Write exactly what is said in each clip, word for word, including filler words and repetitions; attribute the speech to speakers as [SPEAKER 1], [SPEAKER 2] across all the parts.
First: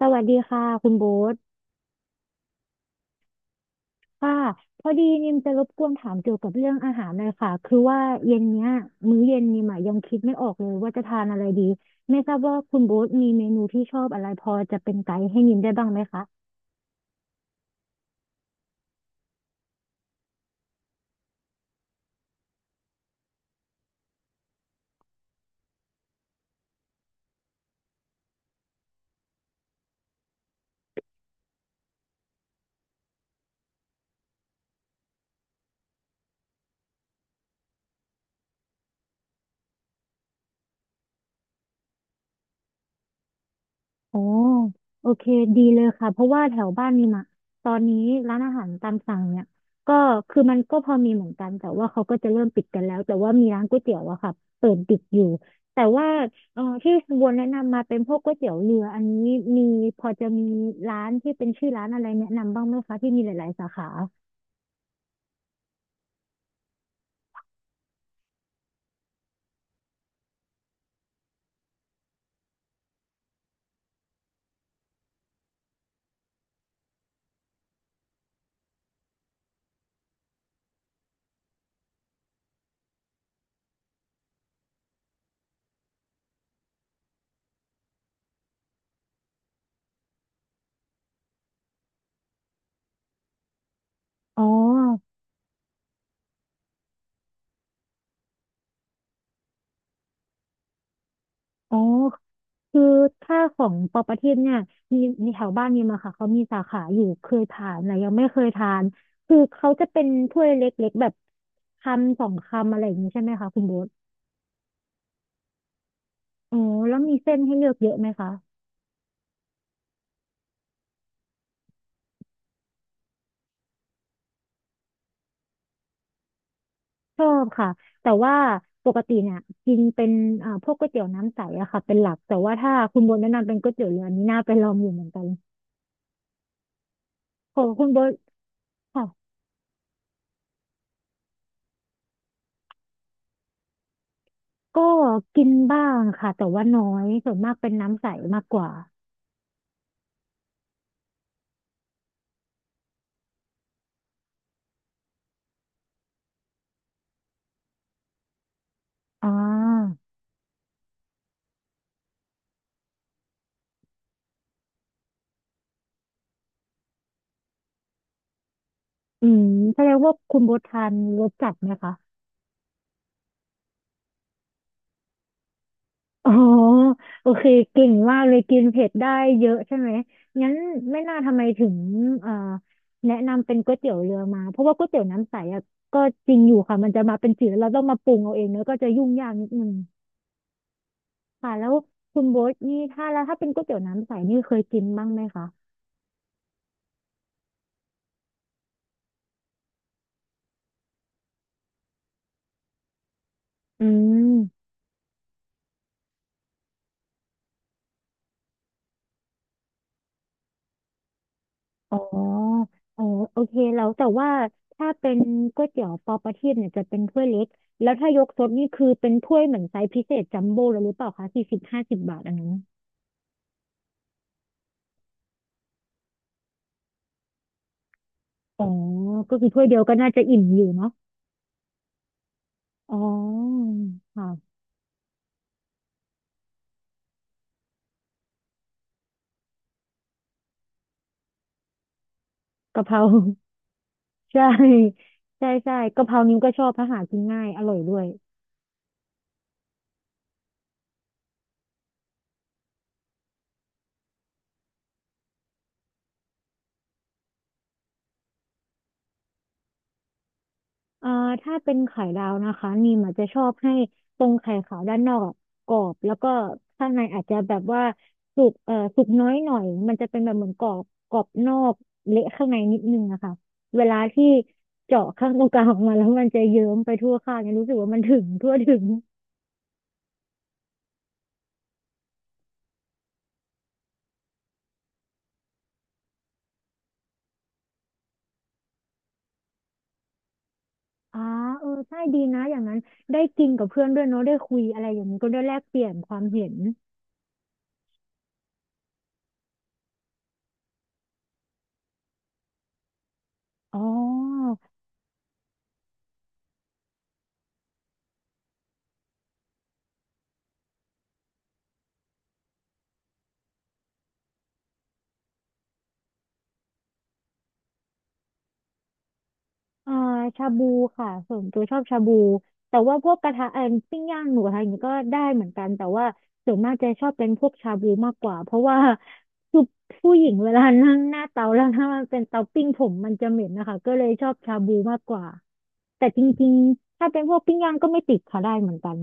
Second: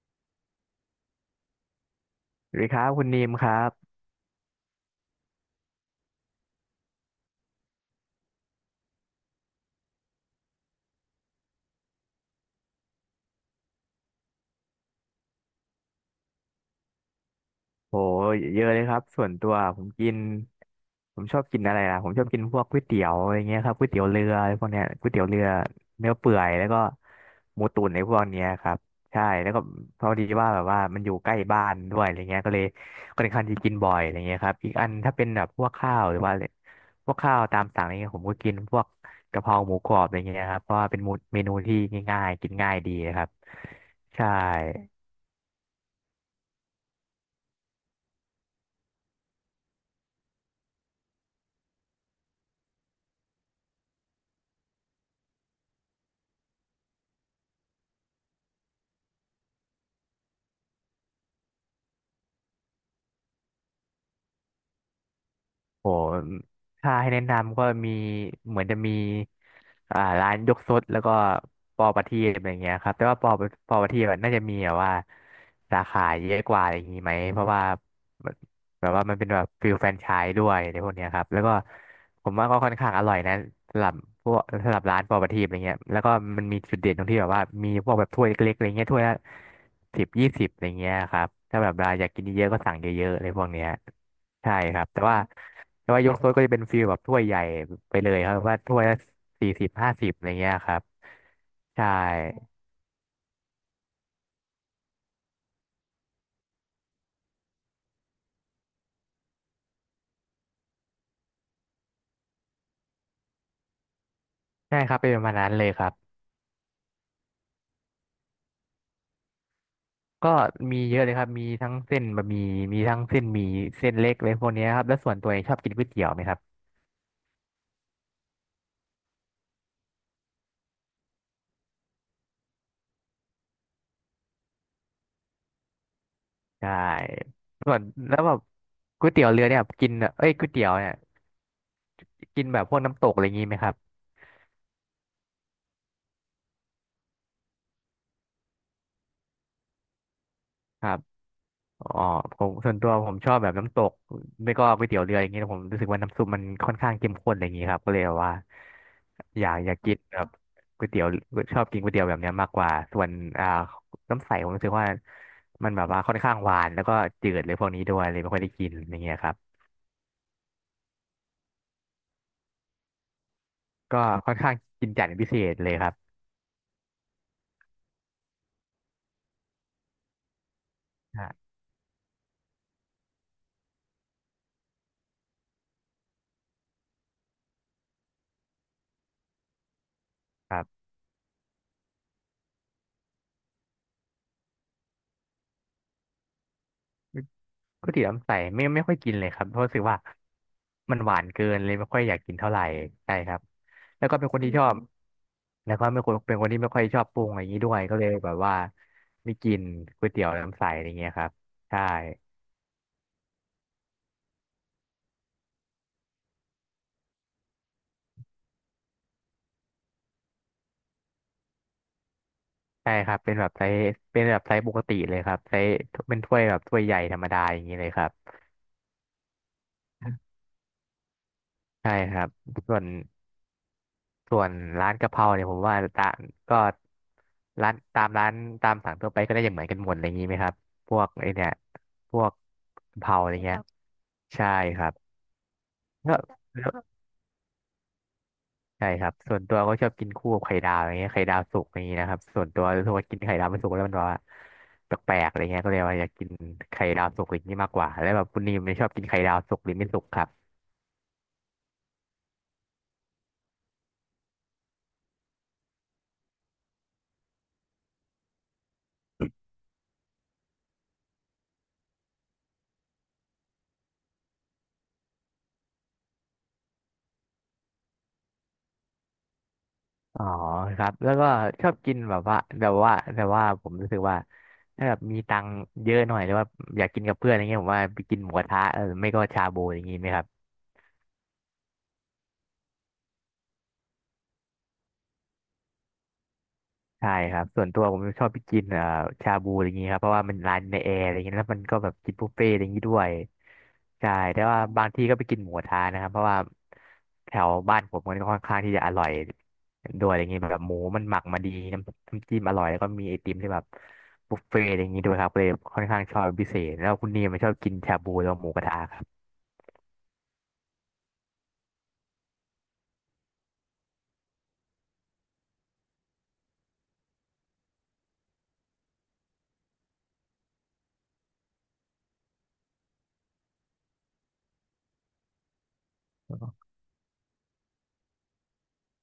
[SPEAKER 1] สวัสดีค่ะคุณโบ๊ท
[SPEAKER 2] สวัสดีครับคุณนีมครับ
[SPEAKER 1] ค่ะพอดีนิมจะรบกวนถามเกี่ยวกับเรื่องอาหารหน่อยค่ะคือว่าเย็นเนี้ยมื้อเย็นนิมอะยังคิดไม่ออกเลยว่าจะทานอะไรดีไม่ทราบว่าคุณโบ๊ทมีเมนูที่ชอบอะไรพอจะเป็นไกด์ให้นิมได้บ้างไหมคะ
[SPEAKER 2] โหเยอะเลยครับส่วนตัวผมกินผมชอบกินอะไรล่ะผมชอบกินพวกก๋วยเตี๋ยวอะไรเงี้ยครับก๋วยเตี๋ยวเรืออะไรพวกเนี้ยก๋วยเตี๋ยวเรือเนื้อเปื่อยแล้วก็หมูตุ๋นในพวกเนี้ยครับใช่แล้วก็พอดีว่าแบบว่ามันอยู่ใกล้บ้านด้วยอะไรเงี้ยก็เลยค่อนข้างที่กินบ่อยอะไรเงี้ยครับอีกอันถ้าเป็นแบบพวกข้าวหรือว่าอะไรพวกข้าวตามสั่งอะไรเงี้ยผมก็กินพวกกะเพราหมูกรอบอะไรเงี้ยครับเพราะว่าเป็นเมนูที่ง่ายๆกินง่ายดีนะครับ
[SPEAKER 1] โอ้
[SPEAKER 2] ใช่
[SPEAKER 1] โอเคดีเลยค่ะเพราะว่าแถวบ้านนี่มอะตอนนี้ร้านอาหารตามสั่งเนี่ยก็คือมันก็พอมีเหมือนกันแต่ว่าเขาก็จะเริ่มปิดกันแล้วแต่ว่ามีร้านก๋วยเตี๋ยวอะค่ะเปิดปิดอยู่แต่ว่าเอ่อที่คุณบัวแนะนำมาเป็นพวกก๋วยเตี๋ยวเรืออันนี้มีพอจะมีร้านที่เป็นชื่อร้านอะไรแนะนำบ้างไหมคะที่มีหลายๆสาขา
[SPEAKER 2] โหถ้าให้แนะนำก็มีเหมือนจะมีอ่าร้านยกซดแล้วก็ปอประทีปอะไรเงี้ยครับ แต่ว่าปอปอประทีปอะน่าจะมีแบบว่าสาขาเยอะกว่าอะไรอย่างงี้ไหม เพราะว่าแบบแบบว่ามันเป็นแบบฟิลแฟรนไชส์ด้วยในพวกเนี้ยครับ แล้วก็ผมว่าก็ค่อนข้างอร่อยนะสำหรับพวกสำหรับร้านปอประทีปอะไรเงี้ย แล้วก็มันมีจุดเด่นตรงที่แบบว่ามีพวกแบบถ้วยเล็กๆอะไรเงี้ยถ้วยละสิบยี่สิบอะไรเงี้ยครับถ้าแบบเราอยากกินเยอะๆก็สั่งเยอะๆอะไรพวกเนี้ย
[SPEAKER 1] อ๋อ
[SPEAKER 2] ใช่ครับแต่ว่า แต่ว่ายกโซดก็จะเป็นฟีลแบบถ้วยใหญ่ไปเลยครับว่าถ้วยละสี่สิบห้าสิบอะไรเงี้ยครับ
[SPEAKER 1] อ๋อ
[SPEAKER 2] ใช่
[SPEAKER 1] คือถ้าของปอประทีปเนี่ยมีมีแถวบ้านมีมาค่ะเขามีสาขาอยู่เคยทานแต่ยังไม่เคยทานคือเขาจะเป็นถ้วยเล็กๆแบบคำสองคำอะไรอย่างนี้ใช่ไหมคะคุณโบ๊ท
[SPEAKER 2] ใช่ครับเป็นประมาณนั้นเลยครับ
[SPEAKER 1] อ๋อแล้วมีเส้นให้เลือกเยอะไหมคะ
[SPEAKER 2] ก็มีเยอะเลยครับมีทั้งเส้นบะหมี่มีทั้งเส้นหมี่เส้นเล็กเลยพวกเนี้ยครับแล้วส่วนตัวเองชอบกินก๋วยเตี๋ยวไหมครับ
[SPEAKER 1] ชอบค่ะแต่ว่าปกติเนี่ยกินเป็นอ่าพวกก๋วยเตี๋ยวน้ำใสอะค่ะเป็นหลักแต่ว่าถ้าคุณโบนแนะนำเป็นก๋วยเตี๋ยวเรืออันนี้น่าไปลองอยู่เหมือนกัน
[SPEAKER 2] ใช่
[SPEAKER 1] ของ
[SPEAKER 2] ส่วน
[SPEAKER 1] คุณโบน
[SPEAKER 2] แล้วแบบ
[SPEAKER 1] ค่ะ
[SPEAKER 2] ก๋วยเตี๋ยวเรือเนี่ยกินเอ้ยก๋วยเตี๋ยวเนี่ยกินแบบพวกน้ำตกอะไรงี้ไหมครับ
[SPEAKER 1] ก็กินบ้างค่ะแต่ว่าน้อยส่วนมากเป็นน้ำใสมากกว่า
[SPEAKER 2] ครับ อ๋อผมส่วนตัวผมชอบแบบน้ำตกไม่ก็ก๋วยเตี๋ยวเรืออย่างเงี้ยผมรู้สึกว่าน้ำซุปมันค่อนข้างเข้มข้นอะไรอย่างงี้ครับก็เลยแบบว่า
[SPEAKER 1] อ่า
[SPEAKER 2] อยากอยากกินแบบก๋วยเตี๋ยวชอบกินก๋วยเตี๋ยวแบบเนี้ยมากกว่าส่วนอ่าน้ำใสผมรู้สึกว่ามันแบบว่าค่อนข้างหวานแล้วก็จืดเลยพวกนี้ด้วยเลยไม่ค่อยได้กินอย่างเงี้ย
[SPEAKER 1] อื
[SPEAKER 2] ครับ
[SPEAKER 1] มแสดงว่าคุณโบททานรสจัดไหมคะ
[SPEAKER 2] ก็ค่อนข้างกินจัดเป็นพิเศษเลยครับ
[SPEAKER 1] อ๋อโอเคเก่งมากเลยกินเผ็ดได้เยอะใช่ไหมงั้นไม่น่า
[SPEAKER 2] อ่
[SPEAKER 1] ทำไม
[SPEAKER 2] า
[SPEAKER 1] ถึงเอ่อแนะนำเป็นก๋วยเตี๋ยวเรือมาเพราะว่าก๋วยเตี๋ยวน้ำใสอะก็จริงอยู่ค่ะมันจะมาเป็นจืดแล้วเราต้องมาปรุงเอาเองเนอะก็จะยุ่งยากนิดนึง
[SPEAKER 2] ครับ
[SPEAKER 1] ค่ะแล้วคุณโบทนี่ถ้าแล้วถ้าเป็นก๋วยเตี๋ยวน้ำใสนี่เคยกินบ้างไหมคะ
[SPEAKER 2] ปกติน้ำใสไม่ไม่ค่อยกินเลยครับเพราะรู้สึกว่ามันหวานเกินเลยไม่ค่อยอยากกินเท่าไหร่ใช่ครับ
[SPEAKER 1] อื
[SPEAKER 2] แล้วก็เป็นคนอืที่ช
[SPEAKER 1] ม
[SPEAKER 2] อมบมแล้วก็เป็นคนเป็นคนที่ไม่ค่อยชอบปรุงอะไรอย่างนี้ด้วยก็เลยแบบว่าไม่กินก๋วยเตี๋ยวน้ำใสอะไรเงี้ยครับใช่
[SPEAKER 1] อ๋อเออโอเคแล้วแต่ว่าถ้าเป็นก๋วยเตี๋ยวปอประทีปเนี่ยจะเป็นถ้วยเล็กแล้วถ้ายกซดนี่คือเป็นถ้วยเหมือนไซส์พิเศษจัมโบ้เลยหรือเปล่าคะสี่สิบห้าสิบบาทอันนั้น
[SPEAKER 2] ใช่ครับเป็นแบบไซส์เป็นแบบไซส์ปกติเลยครับไซส์เป็นถ้วยแบบถ้วยใหญ่ธรรมดาอย่างนี้เลยครับ
[SPEAKER 1] อ๋อก็คือถ้วยเดียวก็น่าจะอิ่มอยู่เนาะ
[SPEAKER 2] ใช่ครับส่วน
[SPEAKER 1] อ๋อ
[SPEAKER 2] ส่วน
[SPEAKER 1] ค่ะ
[SPEAKER 2] ร้านกะเพราเนี่ยผมว่าตาก็ร้านตามร้านตามสั่งทั่วไปก็ได้อย่างเหมือนกันหมดอะไรอย่างนี้ไหมครับพวกไอเนี่ยพวก
[SPEAKER 1] กะเพ
[SPEAKER 2] กะ
[SPEAKER 1] รา
[SPEAKER 2] เพราอะไรเงี้ยอ
[SPEAKER 1] ใช่
[SPEAKER 2] ใช่ครับ
[SPEAKER 1] ใช่ใช่กะเพ
[SPEAKER 2] แล้
[SPEAKER 1] รา
[SPEAKER 2] ว
[SPEAKER 1] นิ้วก็ชอ
[SPEAKER 2] แล้
[SPEAKER 1] บเพ
[SPEAKER 2] ว
[SPEAKER 1] ราะหากินง่ายอร่อยด้วย
[SPEAKER 2] ใช่ครับส่วนตัวก็ชอบกินคู่กับไข่ดาวอะไรเงี้ยไข่ดาวสุกอย่างนี้นะครับส่วนตัวรู้สึกว่ากินไข่ดาวไม่สุกแล้วมันแบบว่าแปลกๆอะไรเงี้ยก็เลยว่าอยากกินไข่ดาวสุกอย่างนี้มากกว่าแล้วแบบคุณนิมเนี่ยชอบกินไข่ดาวสุกหรือไม่สุกครับ
[SPEAKER 1] เอ่าถ้าเป็นไข่ดาวนะคะนีมอาจจะชอบให้ตรงไข่ขาวด้านนอกอะกรอบแล้วก็ข้างในอาจจะแบบว่าสุกเอ่อสุกน้อยหน่อยมันจะเป็นแบบเหมือนกรอบกรอบนอกเละข้างในนิดนึงนะคะเวลาที่เจาะข้างตรงกลางออกมาแล้วมันจะเยิ้มไปทั่วข้างเนี่ยรู้สึกว่ามันถึงทั่วถึง
[SPEAKER 2] อ๋อครับแล้วก็ชอบกินแบบว่าแบบว่าแต่ว่าผมรู้สึกว่าถ้าแบบมีตังค์เยอะหน่อยหรือว่าอยากกินกับเพื่อนอะไรเงี้ยผมว่าไปกินหมูกระทะเออไม่ก็ชาบูอย่างงี้ไหมครับ
[SPEAKER 1] อ่าเออใช่ดีนะอย่างนั้นได้กินกับเพื่อนด้วยเนาะได้คุยอะไรอย่างนี้ก็ได้แลกเปลี่ยนความเห็น
[SPEAKER 2] ใช่ครับส่วนตัวผมชอบไปกินเอ่อชาบูอะไรอย่างงี้ครับเพราะว่ามันร้านในแอร์อะไรอย่างงี้แล้วมันก็แบบกินบุฟเฟ่ต์อะไรอย่างงี้ด้วย
[SPEAKER 1] อ๋อ
[SPEAKER 2] ใช่แต่ว่าบางที่ก็ไปกินหมูกระทะนะครับเพราะว่าแถวบ้านผมมันก็ค่อนข้างที่จะอร่อยด้วยอะไรอย่างงี้แบบหมูมันหมักมาดีน้ำน้ำจิ้มอร่อยแล้วก็มีไอติมที่แบบบุฟเฟ่ต์อะไรอย่างงี้ด้วยครับเลยค่อนข้างชอบเป็นพิเศษแล้วคุณนีมันชอบกินชาบูแล้วหมูกระทะครั
[SPEAKER 1] อ่าชาบูค่ะส่วนตัวชอบชาบูแต่ว่าพวกกระทะเอ่อปิ้งย่างหนูอะไรอย่างเงี้ยก็ได้เหมือนกันแต่ว่าส่วนมากจะชอบเป็นพวกชาบูมากกว่าเพราะว่าคือผู้หญิงเวลานั่งหน้าเตาแล้วถ้ามันเป็นเตาปิ้งผมมันจะเหม็นนะคะก็เลยชอบชาบูมากกว่าแต่จริง
[SPEAKER 2] บ
[SPEAKER 1] ๆถ้าเป็นพวกปิ้งย่างก็ไม่ติดค่ะได้เหมือนกัน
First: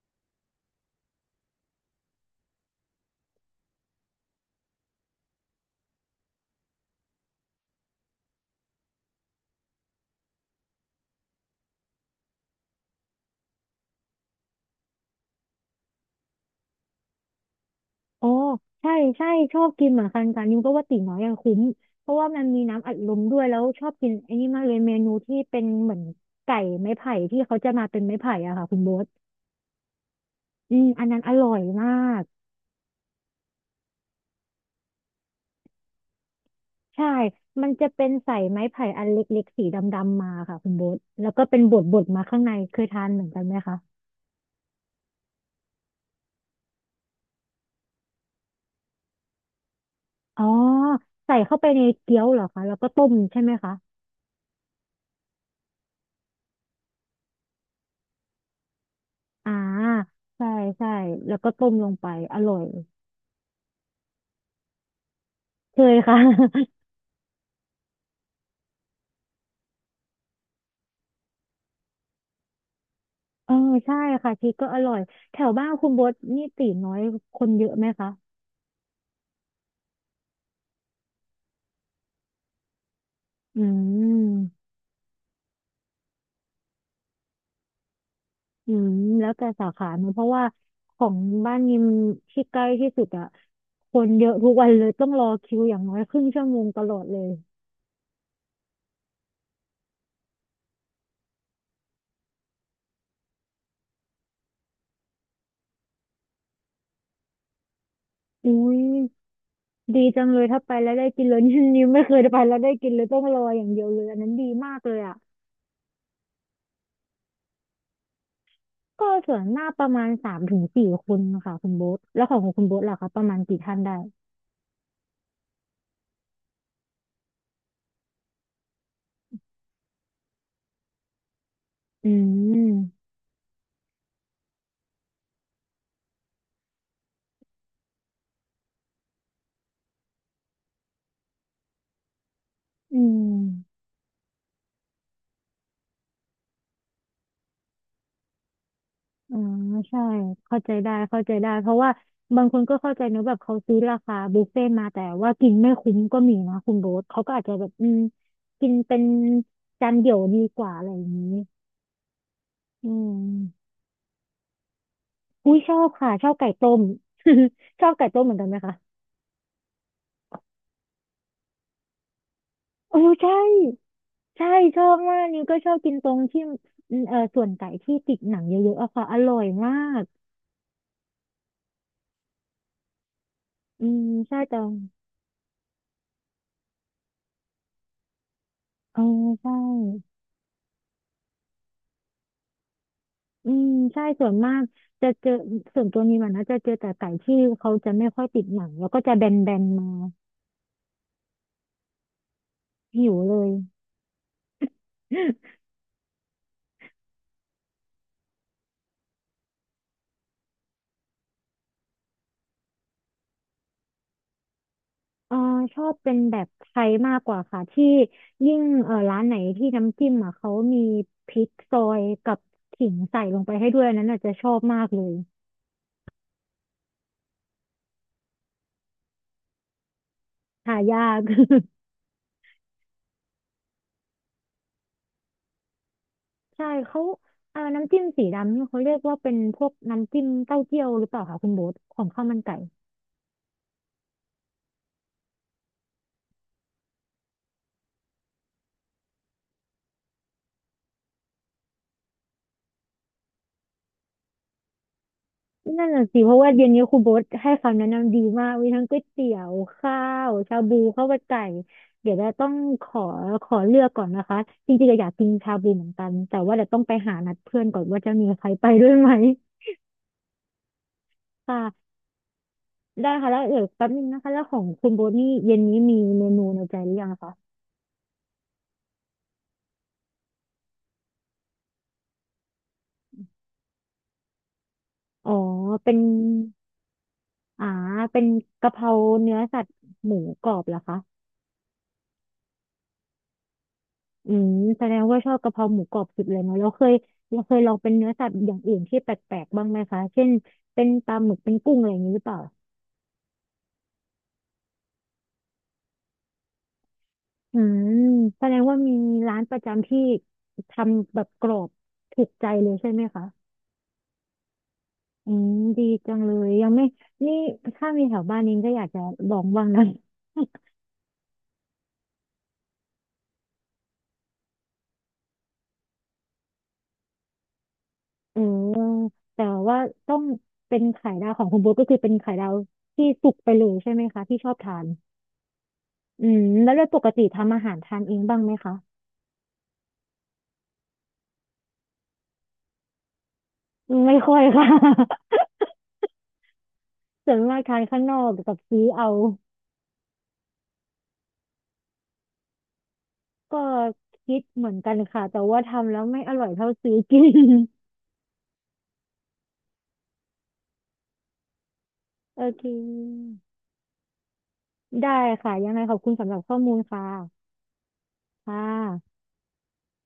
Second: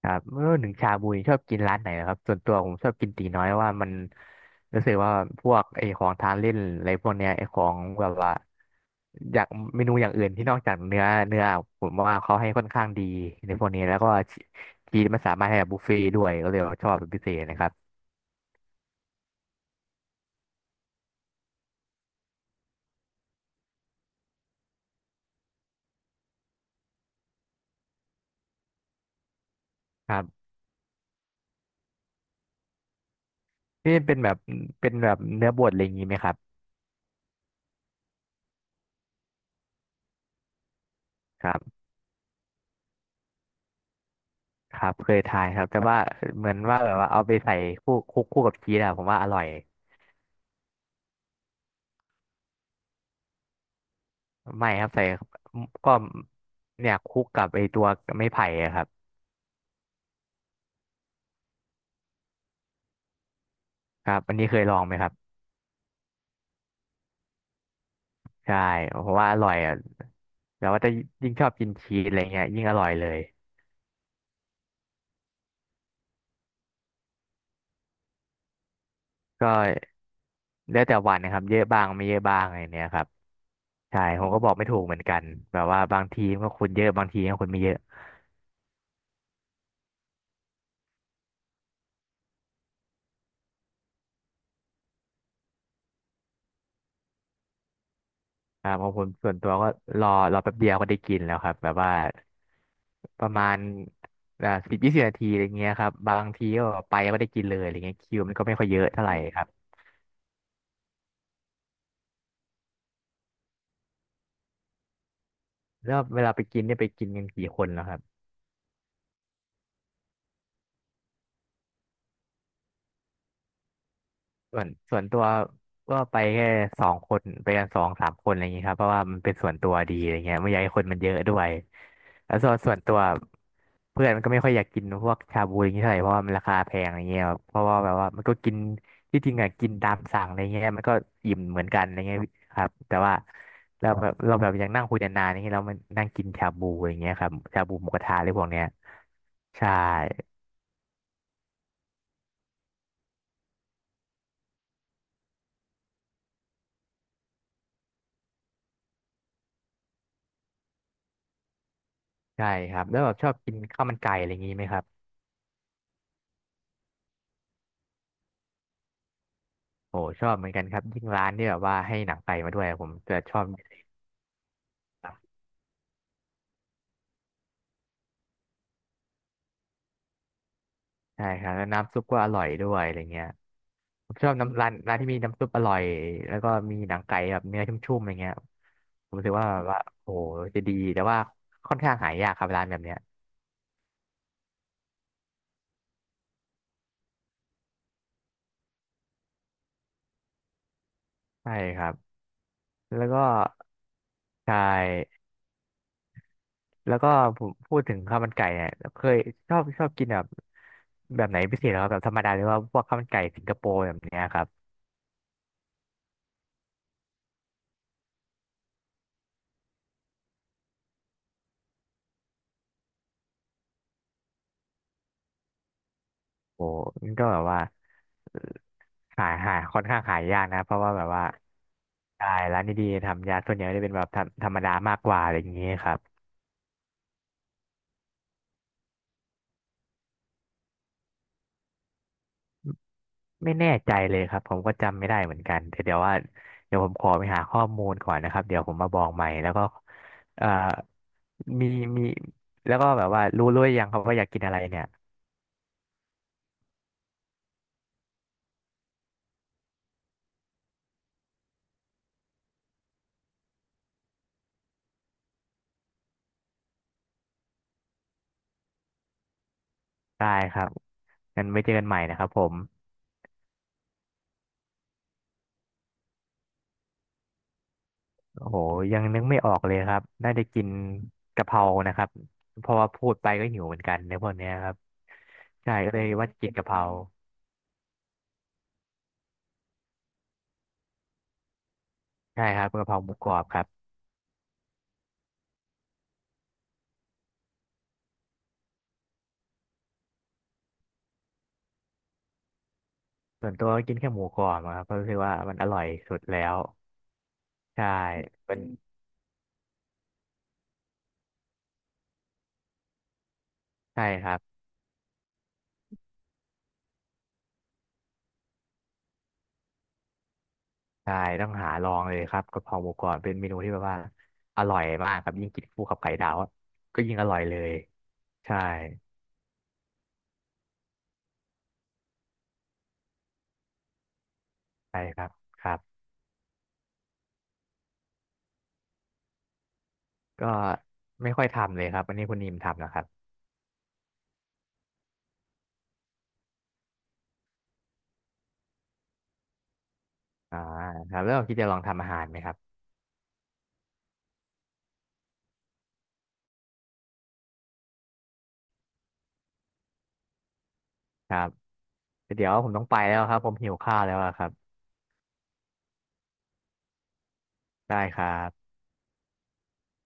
[SPEAKER 2] ครับเมื่อหนึงชาบูนี่ชอบกินร้านไหนเหรอครับส่วนตัวผมชอบกินตีน้อยเพราะว่ามันรู้สึกว่าพวกไอ้ของทานเล่นอะไรพวกเนี้ยไอ้ของแบบว่าอยากเมนูอย่างอื่นที่นอกจากเนื้อเนื้อผมว่าเขาให้ค่อนข้างดีในพวกนี้แล้วก็ชีสมันสามารถให้แบบบุฟเฟ่ต์ด้วยก็เลยว่าชอบเป็นพิเศษนะครับ
[SPEAKER 1] อ๋อใช่ใช่ชอบกินเหมือนกันกันนิวก็ว่าตีน้อยอะคุ้มเพราะว่ามันมีน้ำอัดลมด้วยแล้วชอบกินไอ้นี่มากเลยเมนูที่เป็นเหมือนไก่ไม้ไผ่ที่เขาจะมาเป็นไม้ไผ่อะค่ะคุณโบ๊ท
[SPEAKER 2] ครับ
[SPEAKER 1] อืมอันนั้นอร่อยมาก
[SPEAKER 2] นี่เป็นแบบเป็นแบบเนื้อบดอะไรอย่างนี้ไหมครับ
[SPEAKER 1] ใช่มันจะเป็นใส่ไม้ไผ่อันเล็กๆสีดำๆมาค่ะคุณโบ๊ทแล้วก็
[SPEAKER 2] ครั
[SPEAKER 1] เป็นบ
[SPEAKER 2] บ
[SPEAKER 1] ดๆมาข้างในเคยทานเหมือนกันไหมคะ
[SPEAKER 2] ครับเคยทานครับแต่ว่าเหมือนว่าแบบว่าเอาไปใส่คู่คุกคู่กับชีสอะผมว่าอร่อย
[SPEAKER 1] อ๋อใส่เข้าไปในเกี๊ยวเหรอคะแล้วก็ต้มใช่ไหมคะ
[SPEAKER 2] ไม่ครับใส่ก็เนี่ยคลุกกับไอตัวไม้ไผ่อะครับ
[SPEAKER 1] อ่าใช่ใช่แล้วก็ต้มลงไปอร่อย
[SPEAKER 2] ครับอันนี้เคยลองไหมครับ
[SPEAKER 1] เคยค่ะ
[SPEAKER 2] ใช่เพราะว่าอร่อยอ่ะแต่ว่าจะยิ่งชอบกินชีสอะไรเงี้ยยิ่งอร่อยเลย
[SPEAKER 1] เออใช่ค่ะชีสก็อร่อยแถวบ้านคุณโบทนี่ตีน้อยคนเยอะไหมคะ
[SPEAKER 2] ก็แล้วแต่วันนะครับเยอะบ้างไม่เยอะบ้างอะไรเนี้ยครับ
[SPEAKER 1] อื
[SPEAKER 2] ใช่ผมก็บอกไม่
[SPEAKER 1] ม
[SPEAKER 2] ถูกเหมือนกันแบบว่าบางทีมันก็คนเยอะบางทีก็คนไม่เยอะ
[SPEAKER 1] อืมแล้วแต่สาขาเนอะเพราะว่าของบ้านนิมที่ใกล้ที่สุดอะคนเยอะทุกวันเลยต้องรอคิวอย่างน้อยครึ่งชั่วโมงตลอดเลย
[SPEAKER 2] ครับของผมส่วนตัวก็รอรอแป๊บเดียวก็ได้กินแล้วครับแบบว่าประมาณอ่าสิบยี่สิบนาทีอะไรเงี้ยครับบางทีก็ไปก็ไม่ได้กินเลยอะไรเงี้ยคิวมันก็ไม่
[SPEAKER 1] อุ้
[SPEAKER 2] ค่อยเย
[SPEAKER 1] ย
[SPEAKER 2] อะเท่าไหร่ครับ
[SPEAKER 1] ดีจังเลยถ้าไปแล้วได้กินเลย นี่นิมไม่เคยไปแล้วได้กินเลยต้องรออย่างเดียวเลยอันนั้นดีมากเลยอะ
[SPEAKER 2] แล้วเวลาไปกินเนี่ยไปกินกันกี่คนแล้วครับ
[SPEAKER 1] ก็ส่วนหน้ากประมาณสามถึงสี่คนค่ะคุณโบ๊ทแล้วของคุณโบ๊ทล่ะคะประมาณกี่ท่านได้
[SPEAKER 2] ส่วนส่วนตัวก็ไปแค่สองคนไปกันสองสามคนอะไรอย่างงี้ครับเพราะว่ามันเป็นส่วนตัวดีอะไรเงี้ยไม่อยากให้คนมันเยอะด้วย
[SPEAKER 1] อื
[SPEAKER 2] แล้วส่วนส่วนตัว
[SPEAKER 1] ม
[SPEAKER 2] เพื่อนมันก็ไม่ค่อยอยากกินพวกชาบูอย่างงี้เท่าไหร่เพราะว่ามันราคาแพงอะไรเงี้ยครับเพราะว่าแบบว่ามันก็กินที่จริงอะกินตามสั่งอะไรเงี้ยมันก็อิ่มเหมือนกันอะไรเงี้ยครับแต่
[SPEAKER 1] อื
[SPEAKER 2] ว่า
[SPEAKER 1] ม
[SPEAKER 2] เราแบบเราแบบยังนั่งคุยนานๆอย่างเงี้ยเรามันนั่งกินชาบูอย่างเงี้ยครับชาบูหมูกระทะอะไรพวกเนี้ย
[SPEAKER 1] อ่า
[SPEAKER 2] ใช่
[SPEAKER 1] ใช่เข้าใจได้เข้าใจได้เพราะว่าบางคนก็เข้าใจเนอะแบบเขาซื้อราคาบุฟเฟ่ต์มาแต่ว่ากินไม่คุ้มก็มีนะคุณโบ๊ทเขาก็อาจจะแบบอืมกินเป็นจานเดี่ยวดีกว่าอะไรอย่างนี้
[SPEAKER 2] ใช่ครับ
[SPEAKER 1] อื
[SPEAKER 2] แล้วแบบชอบกิน
[SPEAKER 1] ม
[SPEAKER 2] ข้าวมันไก่อะไรอย่างนี้ไหมครับ
[SPEAKER 1] อุ้ยชอบค่ะชอบไก่ต้ม ชอบไก่ต้มเหมือนกันไหมคะ
[SPEAKER 2] โอ้ชอบเหมือนกันครับยิ่งร้านที่แบบว่าให้หนังไก่มาด้วยผม
[SPEAKER 1] โอ้
[SPEAKER 2] จะช
[SPEAKER 1] ใช่
[SPEAKER 2] อบ
[SPEAKER 1] ใช่ชอบ
[SPEAKER 2] ครั
[SPEAKER 1] มาก
[SPEAKER 2] บ
[SPEAKER 1] นิวก็ชอบกินตรงที่อืมเออส่วนไก่ที่ติดหนังเยอะๆอะค่ะอร่อยมาก
[SPEAKER 2] ใช่ครับแล้วน้ำซุปก็อร่อยด้วยอะไรเงี้ย
[SPEAKER 1] อืม
[SPEAKER 2] ผมชอบ
[SPEAKER 1] ใช่แต่
[SPEAKER 2] น้ำร้านร้านที่มีน้ำซุปอร่อยแล้วก็มีหนังไก่แบบเนื้อชุ่มๆอะไรเงี้ย
[SPEAKER 1] เออ
[SPEAKER 2] ผมรู้สึกว่า
[SPEAKER 1] ใช่
[SPEAKER 2] แบบว่าโอ้จะดีแต่ว่าค่อนข้างหายากครับร้านแบบเนี้ย
[SPEAKER 1] อืมใช่ส่วนมากจะเจอส่วนตัวนี้มันนะจะเจอแต่ไก่ที่เขาจะไม่ค่อยติดหนังแล้วก็จะแบนๆมา
[SPEAKER 2] ใช่ครับแล้
[SPEAKER 1] หิ
[SPEAKER 2] ว
[SPEAKER 1] ว
[SPEAKER 2] ก็
[SPEAKER 1] เลย
[SPEAKER 2] ใช่ แล้วก็ผมพูดถึงข้าวมันไก่เนี่ยเคยชอบชอบกินแบบแบบไหนพิเศษเหรอครับแบบธรรมดาหรือว่าพวกข้าวมันไก่สิงคโปร์แบบเนี้ยครับ
[SPEAKER 1] เออชอบเป็นแบบไทยมากกว่าค่ะที่ยิ่งเออร้านไหนที่น้ำจิ้มอ่ะเขามีพริกซอยกับขิงใส่ลงไปให้ด้วยอันนั้นอาจจะชอบมากเลย
[SPEAKER 2] โอ้มันก็แบบว่าเอ่อหาหาค่อนข้างหายากนะเพ
[SPEAKER 1] หา
[SPEAKER 2] ราะว่าแบ
[SPEAKER 1] ยา
[SPEAKER 2] บ
[SPEAKER 1] ก
[SPEAKER 2] ว่าใช่ร้านดีๆทำยาส่วนใหญ่กจะเป็นแบบธรรมธรรมดามากกว่าอะไรอย่างนี้ครับ
[SPEAKER 1] ใช่เขาเออน้ำจิ้มสีดำนี่เขาเรียกว่าเป็นพวกน้ำจิ้มเต้าเจี้ยวหรือเปล่าคะคุณโบ๊ทของข้าวมันไก่
[SPEAKER 2] ไม่แน่ใจเลยครับผมก็จำไม่ได้เหมือนกันแต่เดี๋ยวว่าเดี๋ยวผมขอไปหาข้อมูลก่อนนะครับเดี๋ยวผมมาบอกใหม่แล้วก็เอ่อมีมีแล้วก็แบบว่ารู้รู้หรือยังครับว่าอยากกินอะไรเนี่ย
[SPEAKER 1] นั่นน่ะสิเพราะว่าเย็นนี้ครูโบ๊ทให้คำแนะนำดีมากมีทั้งก๋วยเตี๋ยวข้าวชาบูข้าวมันไก่เดี๋ยวเราต้องขอขอเลือกก่อนนะคะจริงๆก็อยากกินชาบูเหมือนกันแต่ว่าเดี๋ยวต้องไปหานัดเพื่อนก่อนว่าจะมีใครไปด้วยไหม
[SPEAKER 2] ได้ครับงั้น
[SPEAKER 1] ค่ะ
[SPEAKER 2] ไว้เจอกันใหม่นะครับผม
[SPEAKER 1] ได้ค่ะแล้วเดี๋ยวแป๊บนึงนะคะแล้วของคุณโบ๊ทนี่เย็นนี้มีเมนูในใจหรือยังคะ
[SPEAKER 2] โอ้โหยังนึกไม่ออกเลยครับน่าจะกินกะเพรานะครับเพราะว่าพูดไปก็หิวเหมือนกันในพวกเนี้ยครับ
[SPEAKER 1] อ๋อ
[SPEAKER 2] ใช่
[SPEAKER 1] เป็
[SPEAKER 2] ก็
[SPEAKER 1] น
[SPEAKER 2] เลยว่ากินกะเพรา
[SPEAKER 1] อ่าเป็นกะเพราเนื้อสัตว์หมูกรอบเหรอคะ
[SPEAKER 2] ใช่ครับกะเพราหมูกรอบครับ
[SPEAKER 1] อืมแสดงว่าชอบกะเพราหมูกรอบสุดเลยเนาะเราเคยเราเคยลองเป็นเนื้อสัตว์อย่างอื่นที่แปลกๆบ้างไหมคะเช่นเป็นปลาหมึกเป็นกุ้งอะไรอย่างนี้หรือเปล่า
[SPEAKER 2] ส่วนตัวก็กินแค่หมูกรอบอะครับเพราะรู้สึกว่ามันอร่อยสุดแล้ว
[SPEAKER 1] อื
[SPEAKER 2] ใช่
[SPEAKER 1] มแสด
[SPEAKER 2] เป็น
[SPEAKER 1] งว่ามีร้านประจำที่ทำแบบกรอบถูกใจเลยใช่ไหมคะ
[SPEAKER 2] ใช่ครับ
[SPEAKER 1] อืมดีจังเลยยังไม่นี่ถ้ามีแถวบ้านนี้ก็อยากจะลองบ้างนะ
[SPEAKER 2] ใช่ต้องหาลองเลยครับกะเพราหมูกรอบเป็นเมนูที่แบบว่าอร่อยมากครับยิ่งกินคู่กับไข่ดาวอะก็ยิ่งอร่อยเลย
[SPEAKER 1] เออ
[SPEAKER 2] ใช่
[SPEAKER 1] แต่ว่าต้องเป็นไข่ดาวของคุณโบ๊ทก็คือเป็นไข่ดาวที่สุกไปเลยใช่ไหมคะที่ชอบทาน
[SPEAKER 2] ใช่ครับครับ
[SPEAKER 1] อืมแล้วโดยปกติทำอาหารทานเองบ้างไหมคะ
[SPEAKER 2] ก็ไม่ค่อยทำเลยครับอันนี้คุณนิมทำนะครับ
[SPEAKER 1] ไม่ค่อยค่ะ ส่วนมากทานข้างนอกกับซื้อเอา
[SPEAKER 2] อ่าครับแล้วคิดจะลองทำอาหารไหมครับ
[SPEAKER 1] ก็คิดเหมือนกันค่ะแต่ว่าทำแล้วไม่อร่อยเท่าซื้อกิน
[SPEAKER 2] ครับ
[SPEAKER 1] โอ
[SPEAKER 2] เดี๋ยว
[SPEAKER 1] เค
[SPEAKER 2] ผมต้องไปแล้วครับผมหิวข้าวแล้วอะครับ
[SPEAKER 1] ได้ค่ะยังไงขอบคุณสำหรับข้อมูลค่ะ
[SPEAKER 2] ได้ครั
[SPEAKER 1] ค่ะ
[SPEAKER 2] บ